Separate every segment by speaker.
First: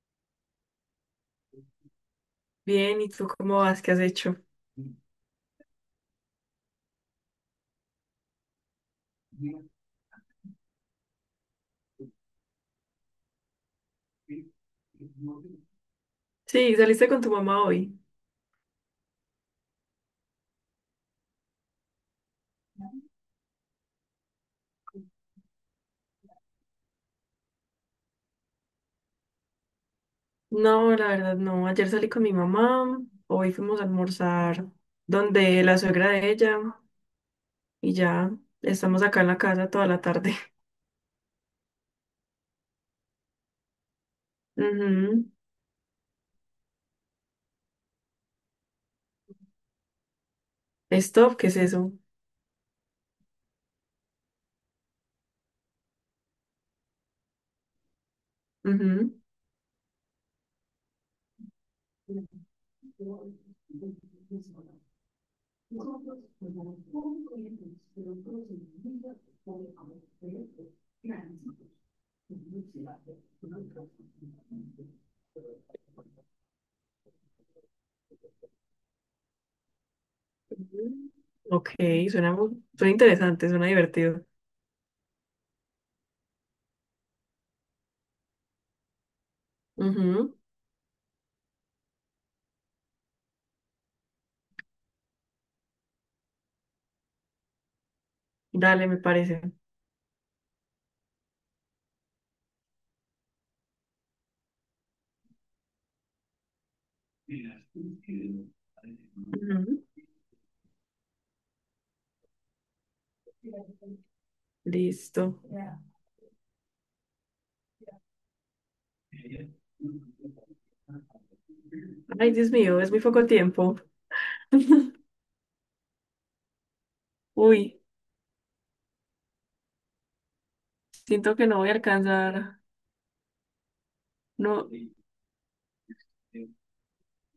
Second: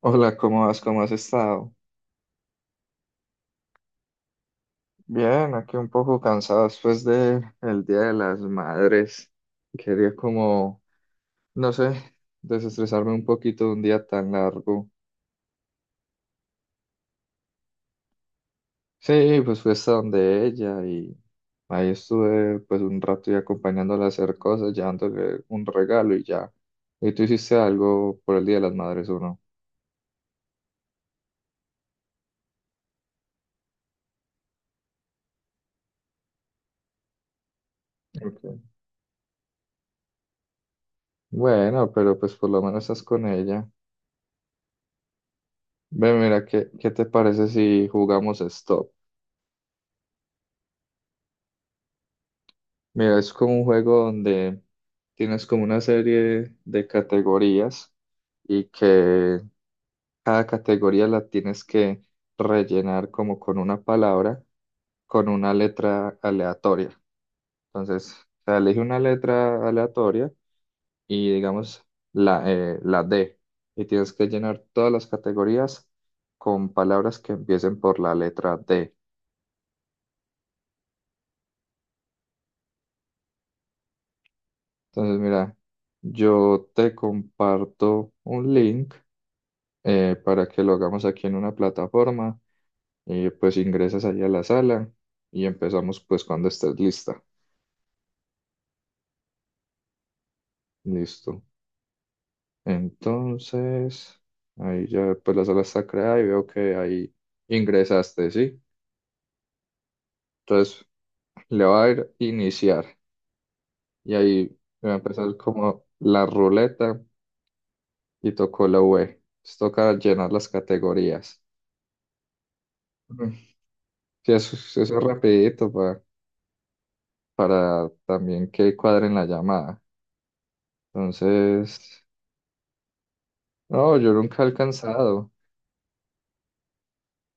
Speaker 1: Hola, ¿cómo vas? ¿Cómo has estado?
Speaker 2: Bien, ¿y tú cómo vas? ¿Qué has hecho?
Speaker 1: Bien, aquí un poco cansado después de el Día de las Madres. Quería como, no sé, desestresarme un poquito de un día tan largo.
Speaker 2: Sí, saliste con tu mamá hoy.
Speaker 1: Sí, pues fui hasta donde ella y ahí estuve pues un rato y acompañándola a hacer cosas, llevándole un regalo y ya. ¿Y tú hiciste algo por el Día de las Madres o no?
Speaker 2: No, la verdad no. Ayer salí con mi mamá, hoy fuimos a almorzar donde la suegra de ella y ya
Speaker 1: Ok.
Speaker 2: estamos acá en la casa toda la tarde.
Speaker 1: Bueno, pero pues por lo menos estás con ella.
Speaker 2: Ujú.
Speaker 1: Ve, mira, ¿qué te parece si jugamos stop?
Speaker 2: Stop, ¿qué es eso?
Speaker 1: Mira, es como un juego donde tienes como una serie de categorías y
Speaker 2: Ujú.
Speaker 1: que cada categoría la tienes que rellenar como con una palabra, con una letra aleatoria. Entonces, o sea, elige una letra aleatoria y digamos la D y tienes que llenar todas las categorías con palabras que empiecen por la letra D.
Speaker 2: Ok, suena, suena interesante, suena divertido.
Speaker 1: Entonces, mira, yo te comparto un link
Speaker 2: Ujú.
Speaker 1: para que lo hagamos aquí en una plataforma y pues ingresas ahí a la sala y empezamos pues cuando estés lista.
Speaker 2: Dale, me parece.
Speaker 1: Listo. Entonces, ahí ya pues la sala está creada y veo que ahí ingresaste, ¿sí?
Speaker 2: Ujú.
Speaker 1: Entonces le va a ir iniciar y ahí va a empezar
Speaker 2: Listo.
Speaker 1: como la ruleta y tocó la V. Entonces, toca llenar las categorías.
Speaker 2: Ay, Dios mío, es muy poco
Speaker 1: Ujú.
Speaker 2: tiempo.
Speaker 1: Sí, eso es rapidito
Speaker 2: Uy,
Speaker 1: para también que cuadren la llamada.
Speaker 2: siento que no voy a
Speaker 1: Entonces,
Speaker 2: alcanzar.
Speaker 1: no, yo nunca he
Speaker 2: No.
Speaker 1: alcanzado.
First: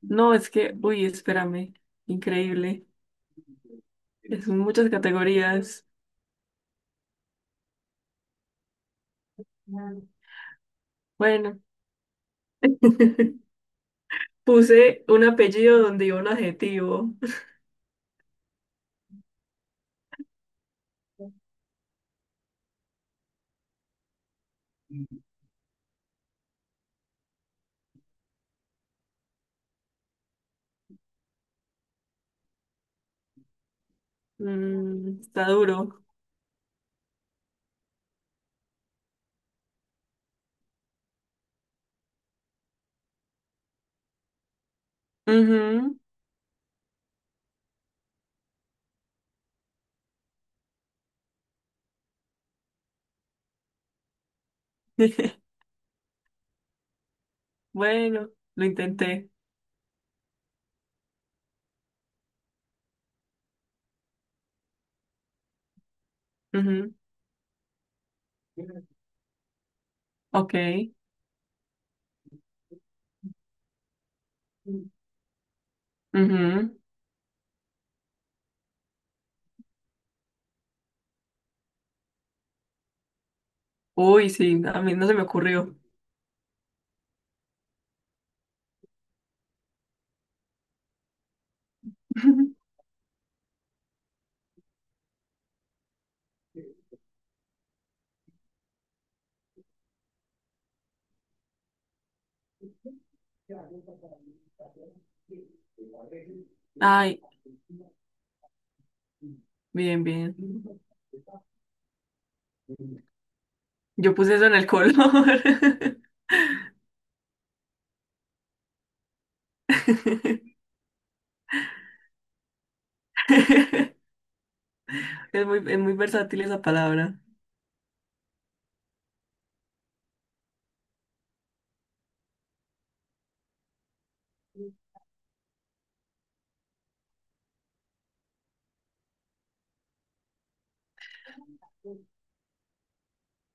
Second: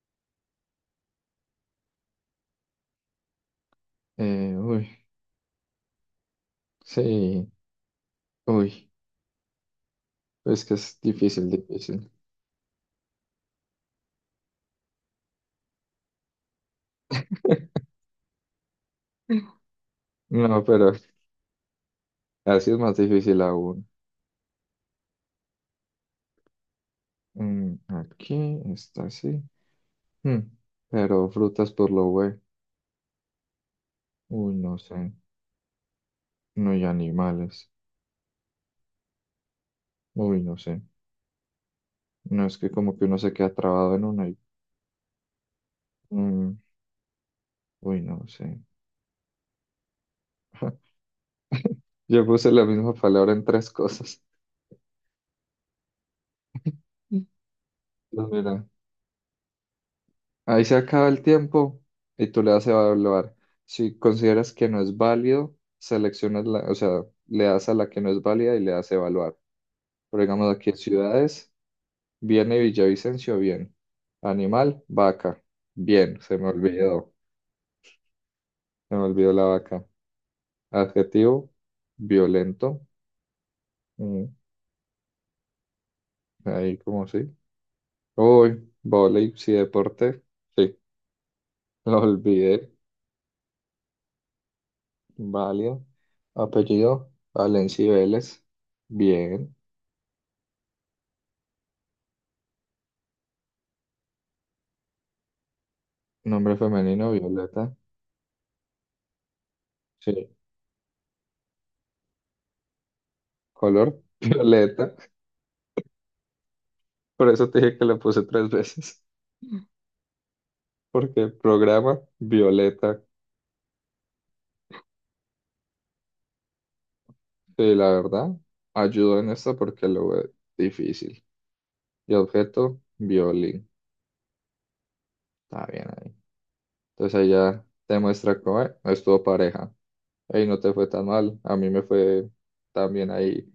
Speaker 2: No, es que, uy, espérame, increíble. Son
Speaker 1: Uy,
Speaker 2: muchas categorías.
Speaker 1: sí, uy, es que es difícil,
Speaker 2: Bueno,
Speaker 1: difícil.
Speaker 2: puse un apellido donde iba un adjetivo.
Speaker 1: No, pero así es más difícil aún. Aquí está así. Mm, pero frutas por lo güey. Uy, no sé.
Speaker 2: Está duro.
Speaker 1: No, y animales. Uy, no sé. No es que como que uno se queda trabado en una y...
Speaker 2: Ujú.
Speaker 1: mm, uy, no sé. Yo puse la misma palabra en tres cosas. Mm. Pues
Speaker 2: Bueno,
Speaker 1: mira.
Speaker 2: lo intenté.
Speaker 1: Ahí se acaba el tiempo y tú le das a evaluar. Si consideras que no es válido, seleccionas la, o
Speaker 2: Ujú.
Speaker 1: sea, le das a la que no es válida y le das a evaluar. Pero digamos
Speaker 2: Ok.
Speaker 1: aquí ciudades, viene Villavicencio, bien. Animal, vaca, bien.
Speaker 2: Ujú.
Speaker 1: Se me olvidó la vaca. Adjetivo, violento.
Speaker 2: Uy,
Speaker 1: Mm,
Speaker 2: sí, a mí no se me ocurrió.
Speaker 1: Ahí como sí. Uy, vóley, sí, deporte. Sí, lo olvidé. Válido. Apellido, Valencia y Vélez. Bien. Nombre femenino,
Speaker 2: Ay,
Speaker 1: Violeta.
Speaker 2: bien,
Speaker 1: Sí.
Speaker 2: bien.
Speaker 1: Color,
Speaker 2: Yo puse eso en el color.
Speaker 1: Violeta. Por eso te dije que la puse tres veces. Porque programa, Violeta.
Speaker 2: Es muy versátil esa palabra.
Speaker 1: Sí, la verdad, ayudó en esto porque lo ve difícil. Y objeto, violín. Está bien ahí. Entonces ahí ya te muestra cómo es. No estuvo pareja. Ahí no te fue tan mal. A mí me fue también ahí.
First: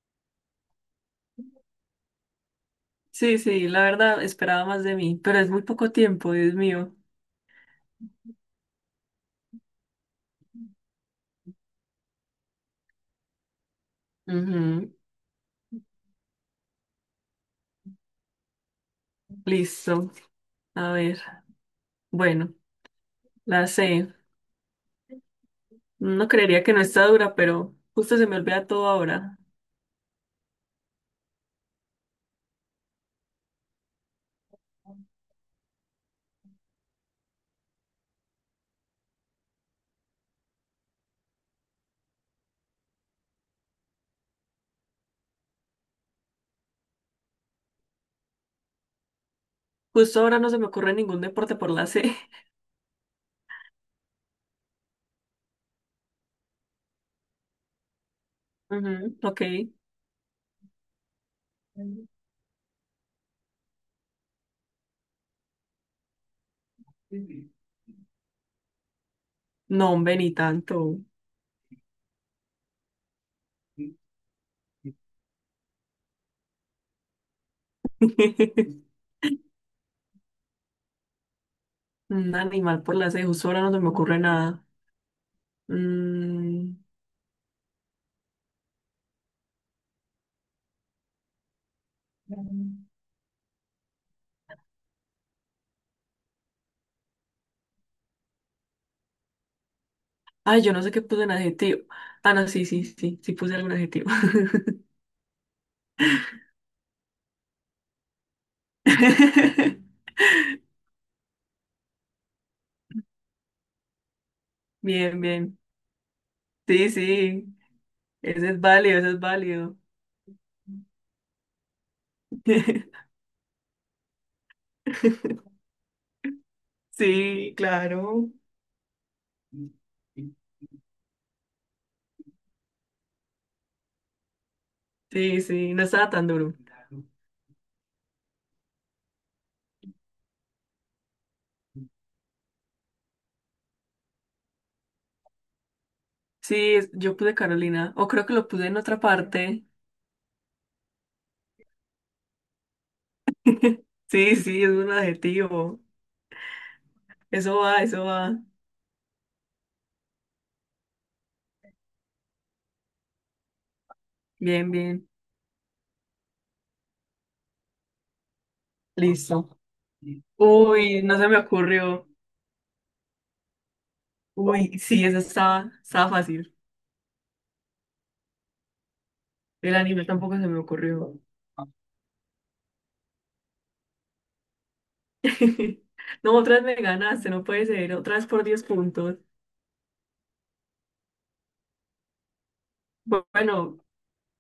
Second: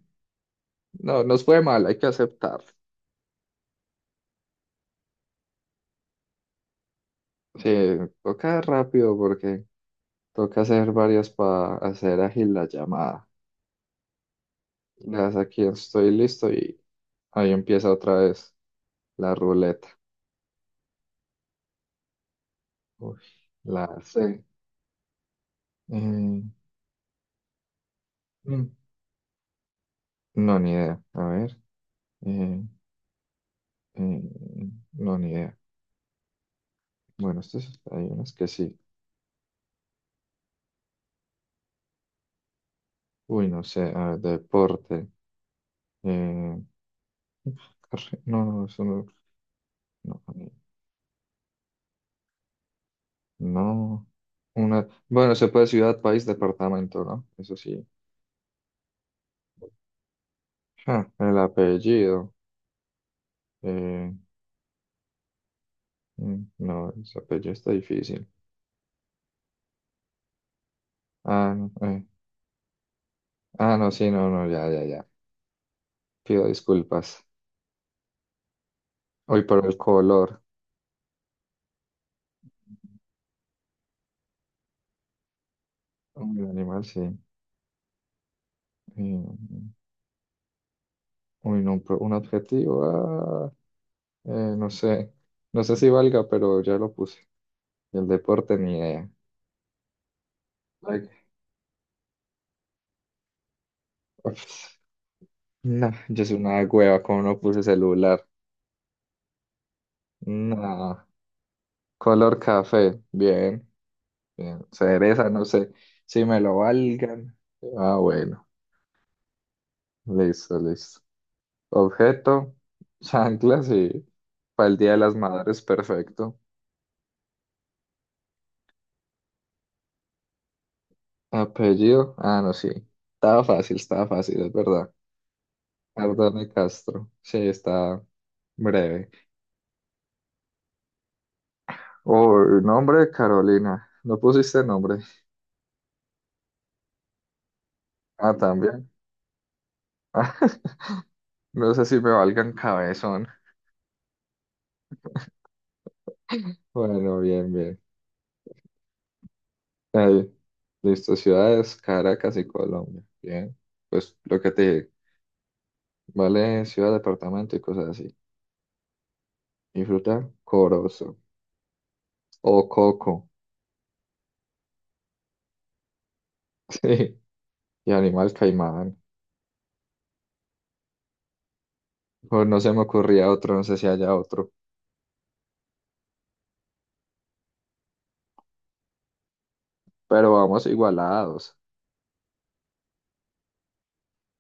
Speaker 1: No, nos fue mal, hay que aceptar.
Speaker 2: Sí, sí, la verdad esperaba más de mí, pero es muy poco tiempo, Dios mío.
Speaker 1: Sí, toca rápido porque toca hacer varias para hacer ágil la llamada.
Speaker 2: Ujú.
Speaker 1: Das aquí estoy listo y ahí empieza otra vez la ruleta.
Speaker 2: Listo. A ver, bueno,
Speaker 1: Uy,
Speaker 2: la
Speaker 1: la
Speaker 2: C.
Speaker 1: C.
Speaker 2: No
Speaker 1: Eh,
Speaker 2: creería que no está dura, pero justo se me olvida
Speaker 1: mm,
Speaker 2: todo ahora.
Speaker 1: no, ni idea. A ver. eh, eh, no, ni idea. Bueno, estos hay unas que sí. Uy, no sé. A ver, deporte. eh, no, no, eso no.
Speaker 2: Justo
Speaker 1: No.
Speaker 2: ahora no se me ocurre ningún deporte por la C.
Speaker 1: No. Una, bueno, se puede ciudad, país, departamento, ¿no? Eso sí.
Speaker 2: Ujú. Ok.
Speaker 1: Ja, el apellido. eh, no, ese apellido está difícil.
Speaker 2: No, hombre, ni tanto.
Speaker 1: Ah, no. Ah, no, sí, no, no, ya, ya, ya. Pido disculpas. Hoy por el color.
Speaker 2: Un animal por la C, justo ahora no se me ocurre nada.
Speaker 1: Uy,
Speaker 2: Mm,
Speaker 1: animal, sí. Eh, Uy, no, pero un adjetivo. No sé. No sé si valga, pero ya lo puse. Y el deporte, ni idea.
Speaker 2: Ay, yo no sé qué
Speaker 1: Like,
Speaker 2: puse en adjetivo. Ah, no, sí, sí, sí, sí puse algún adjetivo.
Speaker 1: ups, no, yo soy una hueva, como no puse celular. No. Color café, bien, bien.
Speaker 2: Bien,
Speaker 1: Cereza, no
Speaker 2: bien.
Speaker 1: sé. Si me lo
Speaker 2: Sí,
Speaker 1: valgan.
Speaker 2: sí.
Speaker 1: Ah, bueno.
Speaker 2: Eso es válido, eso es válido.
Speaker 1: Listo, listo. Objeto, chanclas y para el Día de las Madres, perfecto.
Speaker 2: Sí, claro.
Speaker 1: Apellido, ah, no, sí. Estaba fácil, es verdad.
Speaker 2: Sí, sí, no estaba tan
Speaker 1: Ardane
Speaker 2: duro.
Speaker 1: Castro, sí, está breve. O nombre, Carolina. No pusiste nombre.
Speaker 2: Sí, yo puse Carolina, o creo que
Speaker 1: Ah,
Speaker 2: lo puse en
Speaker 1: también.
Speaker 2: otra parte.
Speaker 1: Ah, no sé si me valgan cabezón.
Speaker 2: Sí, sí, es un adjetivo.
Speaker 1: Bueno, bien,
Speaker 2: Eso
Speaker 1: bien.
Speaker 2: va, eso va.
Speaker 1: Ahí. Listo, ciudades, Caracas y Colombia. Bien. Pues lo que te
Speaker 2: Bien,
Speaker 1: dije,
Speaker 2: bien.
Speaker 1: vale ciudad, departamento y cosas así.
Speaker 2: Listo.
Speaker 1: Y fruta,
Speaker 2: Uy,
Speaker 1: corozo.
Speaker 2: no se me ocurrió.
Speaker 1: O coco.
Speaker 2: Uy, sí, eso estaba fácil.
Speaker 1: Sí. Y animal, caimán.
Speaker 2: El anime tampoco se me ocurrió.
Speaker 1: O no se me ocurría otro, no sé si haya otro.
Speaker 2: No, otra vez me ganaste, no puede ser. Otra vez por 10 puntos.
Speaker 1: Pero vamos igualados.
Speaker 2: Bueno,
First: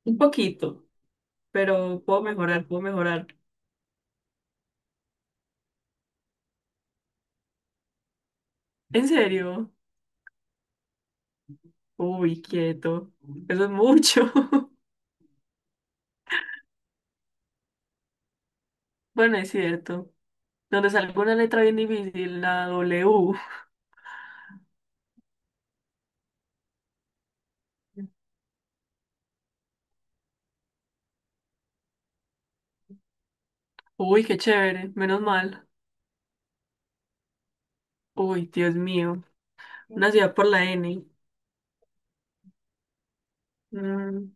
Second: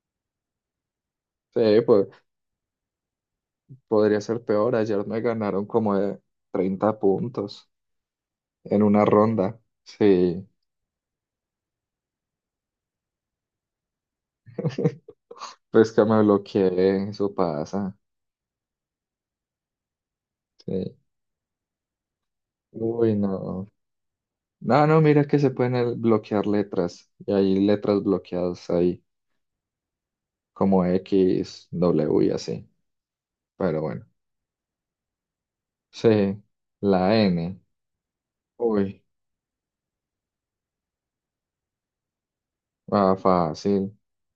Speaker 2: un poquito.
Speaker 1: Sí,
Speaker 2: Pero
Speaker 1: pues
Speaker 2: puedo mejorar, puedo mejorar.
Speaker 1: podría ser peor. Ayer me ganaron como de 30 puntos en una
Speaker 2: ¿En
Speaker 1: ronda.
Speaker 2: serio?
Speaker 1: Sí,
Speaker 2: Uy, quieto. Eso es mucho.
Speaker 1: pues que me bloqueé, eso pasa.
Speaker 2: Bueno, es cierto. Donde
Speaker 1: Sí.
Speaker 2: salga una letra bien difícil, la
Speaker 1: Uy,
Speaker 2: W.
Speaker 1: no. No, no, mira que se pueden bloquear letras. Y hay letras bloqueadas ahí, como X, W y así. Pero bueno.
Speaker 2: Uy, qué chévere, menos mal.
Speaker 1: Sí, la N.
Speaker 2: Uy, Dios
Speaker 1: Uy,
Speaker 2: mío. Una ciudad por la N.
Speaker 1: ah, fácil.
Speaker 2: Mm,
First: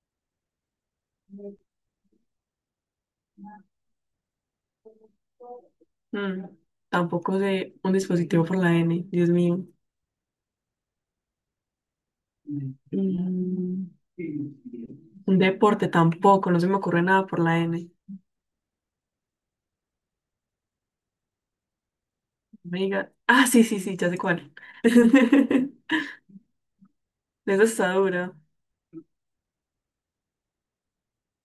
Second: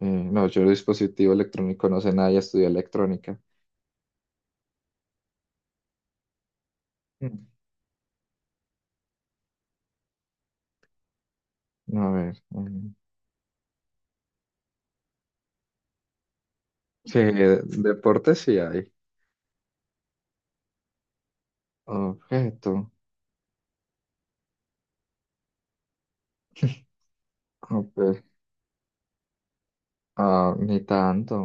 Speaker 1: Eh, no, yo de dispositivo electrónico no sé nada, ya estudié electrónica.
Speaker 2: mm. Tampoco
Speaker 1: Mm.
Speaker 2: sé un dispositivo por la N, Dios mío.
Speaker 1: A ver.
Speaker 2: Mm, un deporte tampoco, no se me ocurre
Speaker 1: Sí,
Speaker 2: nada por la N.
Speaker 1: deporte sí hay. Objeto.
Speaker 2: Venga. Ah, sí, sí, sí, ya sé cuál. Esa está
Speaker 1: Ope-
Speaker 2: dura.
Speaker 1: Ah, ni tanto.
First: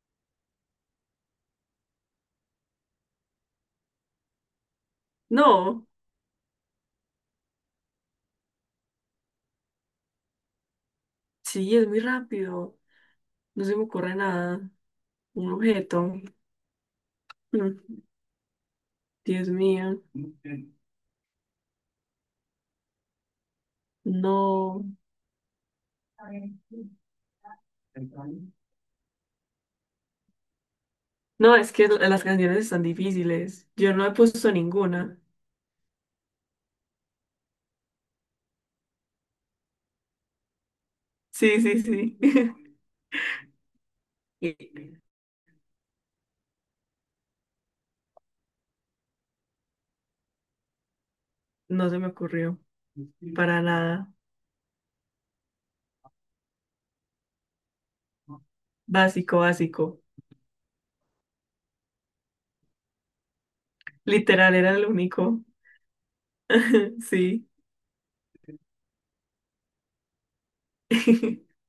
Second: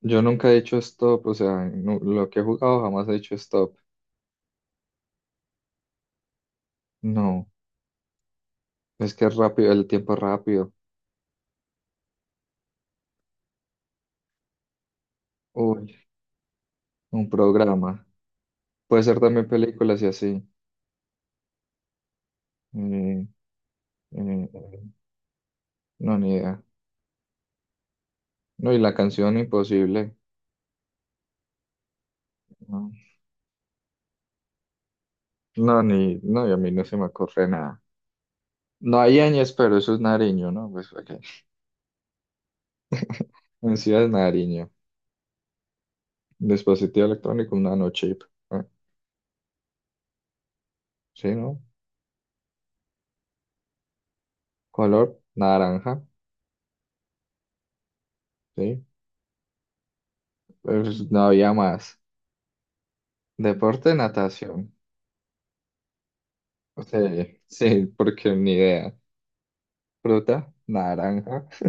Speaker 1: Yo nunca he dicho stop, o sea, lo que he jugado jamás he dicho stop.
Speaker 2: No,
Speaker 1: No, es que es rápido, el tiempo es rápido.
Speaker 2: sí, es muy rápido. No se me ocurre nada. Un
Speaker 1: Uy,
Speaker 2: objeto.
Speaker 1: un
Speaker 2: Mm,
Speaker 1: programa. Puede ser también
Speaker 2: Dios
Speaker 1: películas
Speaker 2: mío.
Speaker 1: y así. Mm, mm,
Speaker 2: No.
Speaker 1: no, ni idea. No, y la canción imposible.
Speaker 2: No, es que las canciones están
Speaker 1: No,
Speaker 2: difíciles. Yo no he puesto ninguna.
Speaker 1: no, ni, no, y a mí no se me ocurre nada. No hay ñes, pero eso es Nariño, ¿no? Pues ok.
Speaker 2: Sí, sí, sí.
Speaker 1: En sí es
Speaker 2: Y
Speaker 1: Nariño. Dispositivo electrónico, un nanochip. Ah, sí, ¿no?
Speaker 2: no se me ocurrió. Para nada.
Speaker 1: Color, naranja. Sí.
Speaker 2: Básico, básico.
Speaker 1: Pues no había más. Deporte,
Speaker 2: Literal
Speaker 1: natación.
Speaker 2: era el único.
Speaker 1: Sí,
Speaker 2: Sí.
Speaker 1: sí, porque ni idea. Fruta, naranja.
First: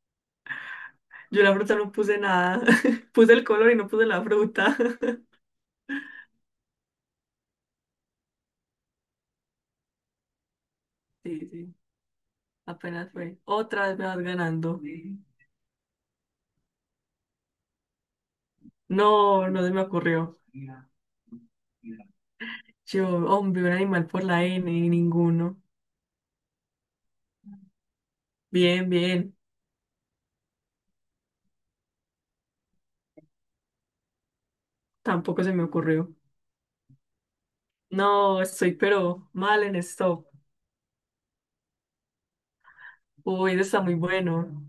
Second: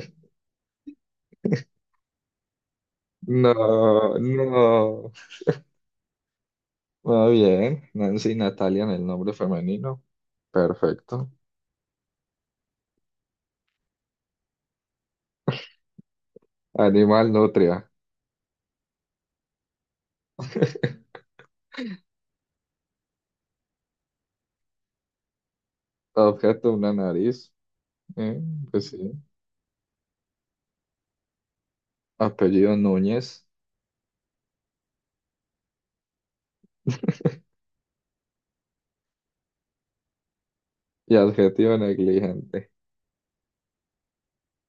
Speaker 2: Yo la fruta no puse nada. Puse el
Speaker 1: No,
Speaker 2: color y no puse la fruta.
Speaker 1: no. Muy bien. Nancy Natalia en el nombre femenino. Perfecto.
Speaker 2: Sí, sí. Apenas fue. Otra vez me vas ganando.
Speaker 1: Animal, nutria.
Speaker 2: No, no se me ocurrió. Yo, hombre, un animal por la N, ninguno.
Speaker 1: Objeto, una nariz. Eh, pues
Speaker 2: Bien,
Speaker 1: sí.
Speaker 2: bien.
Speaker 1: Apellido, Núñez.
Speaker 2: Tampoco se me ocurrió. No, estoy pero mal en esto.
Speaker 1: Y adjetivo, negligente.
Speaker 2: Uy, eso está muy bueno.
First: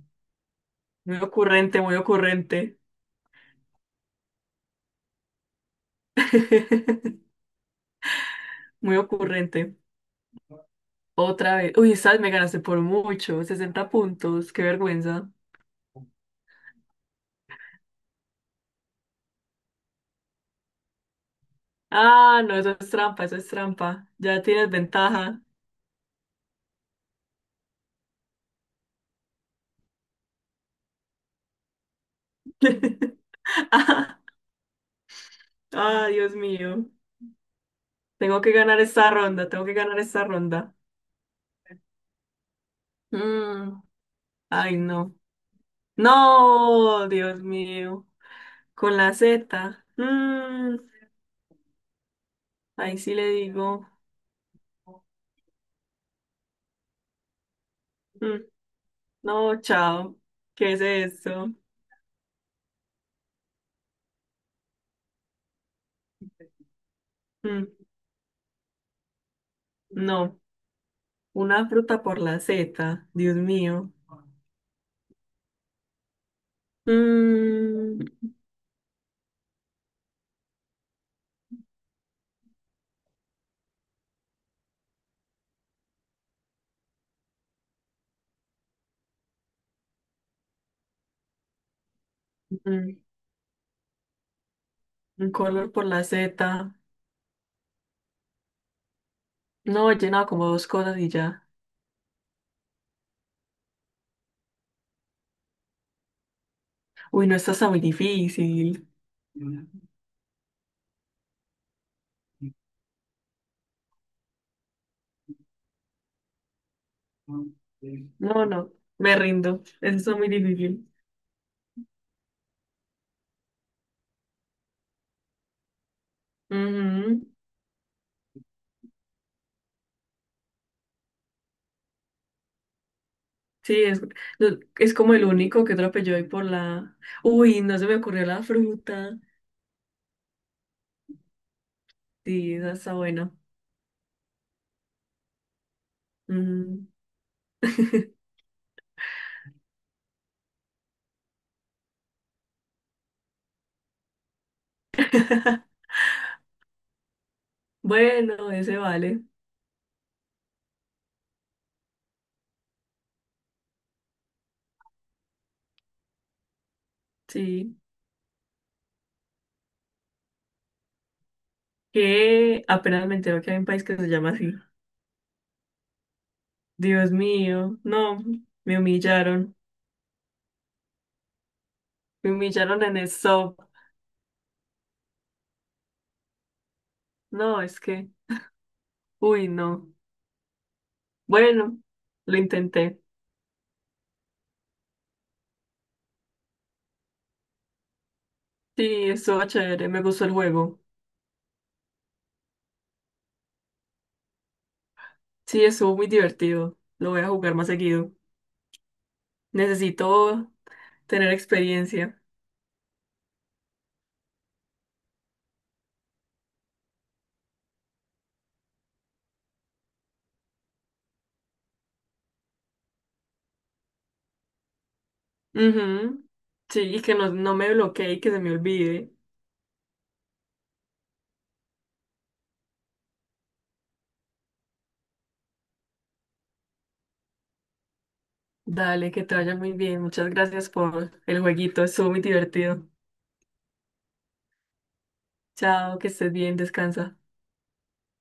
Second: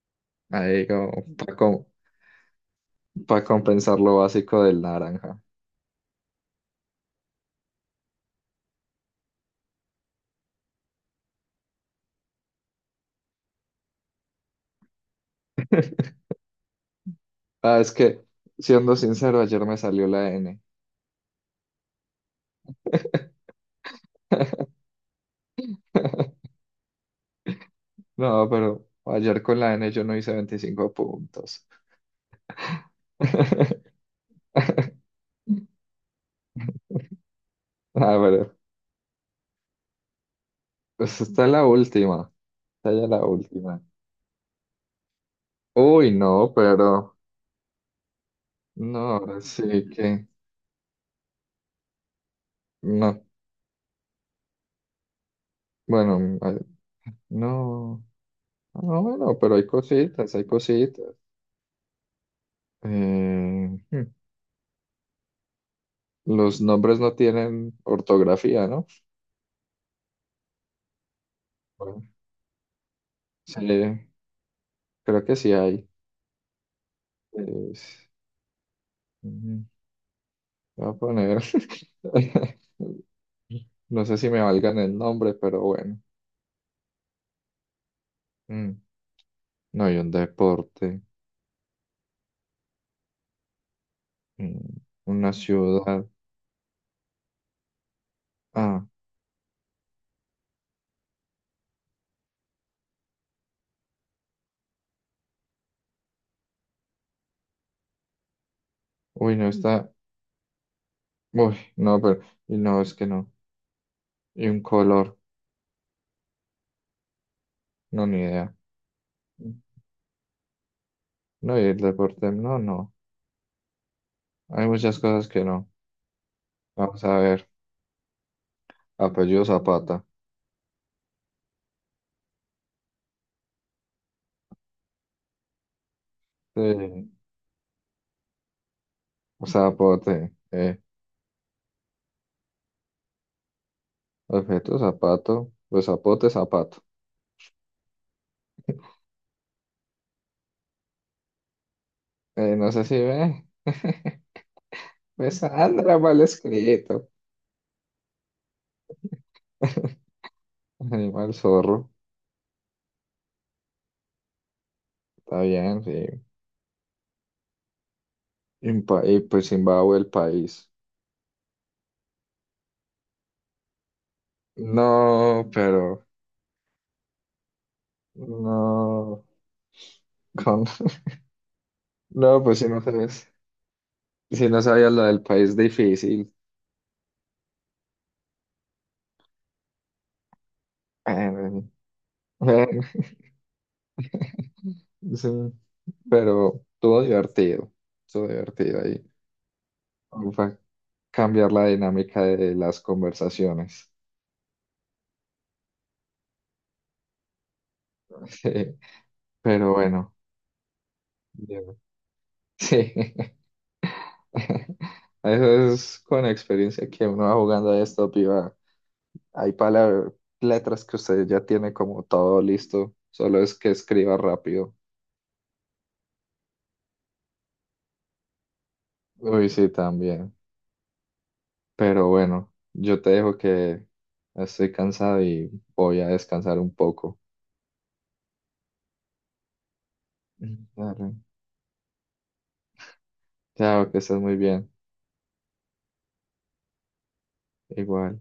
Speaker 1: Ahí
Speaker 2: Muy ocurrente,
Speaker 1: como
Speaker 2: muy ocurrente.
Speaker 1: para compensar lo básico del naranja.
Speaker 2: Muy ocurrente. Otra vez. Uy, sabes me ganaste por mucho. 60 puntos. Qué vergüenza.
Speaker 1: Ah, es que, siendo sincero, ayer me salió la N.
Speaker 2: Ah, no, eso es trampa, eso es trampa. Ya tienes ventaja.
Speaker 1: No, pero ayer con la N yo no hice 25 puntos.
Speaker 2: Ah, ah, Dios mío.
Speaker 1: A
Speaker 2: Tengo que
Speaker 1: ver,
Speaker 2: ganar esta ronda, tengo que ganar esta ronda.
Speaker 1: pues está la última. Está ya la última.
Speaker 2: Mm, ay, no.
Speaker 1: Uy, no,
Speaker 2: No,
Speaker 1: pero
Speaker 2: Dios mío. Con
Speaker 1: no,
Speaker 2: la
Speaker 1: ahora sí
Speaker 2: Z.
Speaker 1: que
Speaker 2: Ahí sí
Speaker 1: no.
Speaker 2: le digo.
Speaker 1: Bueno, no.
Speaker 2: mm,
Speaker 1: No, bueno, pero
Speaker 2: no,
Speaker 1: hay
Speaker 2: chao.
Speaker 1: cositas, hay
Speaker 2: ¿Qué es
Speaker 1: cositas.
Speaker 2: esto?
Speaker 1: Eh, hmm, los nombres no
Speaker 2: Mm,
Speaker 1: tienen ortografía, ¿no?
Speaker 2: no. Una
Speaker 1: Bueno,
Speaker 2: fruta por la Z. Dios
Speaker 1: sí,
Speaker 2: mío.
Speaker 1: creo que sí hay. Es-
Speaker 2: Mm,
Speaker 1: mm, Voy a poner. No sé si me valgan el nombre, pero bueno. Mm, No hay un deporte,
Speaker 2: mm,
Speaker 1: mm,
Speaker 2: un
Speaker 1: una
Speaker 2: color por la
Speaker 1: ciudad.
Speaker 2: Z.
Speaker 1: Ah,
Speaker 2: No, he llenado como dos cosas y ya. Uy, no, esto está muy difícil.
Speaker 1: uy, no está. Uy, no, pero. Y no, es que no. Y un color, no, ni
Speaker 2: No,
Speaker 1: idea.
Speaker 2: no, me rindo. Eso está muy difícil.
Speaker 1: No, y el deporte, no, no. Hay muchas cosas que no. Vamos a
Speaker 2: Ujú.
Speaker 1: ver. Apellido Zapata.
Speaker 2: Sí, es, no, es como el único que atropelló hoy por la.
Speaker 1: Sí.
Speaker 2: Uy, no se me ocurrió la fruta.
Speaker 1: Zapote.
Speaker 2: Sí, esa está buena.
Speaker 1: Objeto Zapato. Pues Zapote, Zapato.
Speaker 2: Mm.
Speaker 1: No sé si ve. Pues Sandra, mal escrito.
Speaker 2: Bueno, ese vale.
Speaker 1: Animal zorro. Está bien, sí.
Speaker 2: Sí.
Speaker 1: Y pues Zimbabue, el país.
Speaker 2: Que apenas me entero que hay un país que se llama así.
Speaker 1: No, pero.
Speaker 2: Dios mío, no, me
Speaker 1: No.
Speaker 2: humillaron.
Speaker 1: Con-
Speaker 2: Me
Speaker 1: No, pues si no
Speaker 2: humillaron en el
Speaker 1: sabes.
Speaker 2: SOP.
Speaker 1: Si no sabías lo del país difícil.
Speaker 2: No, es que, uy, no.
Speaker 1: Bueno,
Speaker 2: Bueno, lo
Speaker 1: bueno,
Speaker 2: intenté.
Speaker 1: sí. Pero estuvo divertido. Estuvo divertido ahí.
Speaker 2: Sí, estuvo chévere, me gustó el
Speaker 1: Va a
Speaker 2: juego.
Speaker 1: cambiar la dinámica de las conversaciones.
Speaker 2: Sí, estuvo muy divertido. Lo voy a jugar más seguido.
Speaker 1: Sí, pero bueno,
Speaker 2: Necesito tener
Speaker 1: bien.
Speaker 2: experiencia.
Speaker 1: Sí. Eso es con experiencia que uno va jugando a esto, piba. Hay palabras, letras que usted ya tiene como todo listo, solo es que escriba rápido.
Speaker 2: Ujú. Sí, y que no, no me bloquee y que se me olvide.
Speaker 1: Uy, sí, también. Pero bueno, yo te dejo que estoy cansado y voy a descansar un poco.
Speaker 2: Dale, que te vaya muy bien. Muchas
Speaker 1: Mm.
Speaker 2: gracias por
Speaker 1: Dale.
Speaker 2: el jueguito. Estuvo muy divertido.
Speaker 1: Chao, que estés muy bien.
Speaker 2: Chao, que estés bien, descansa.
Speaker 1: Igual.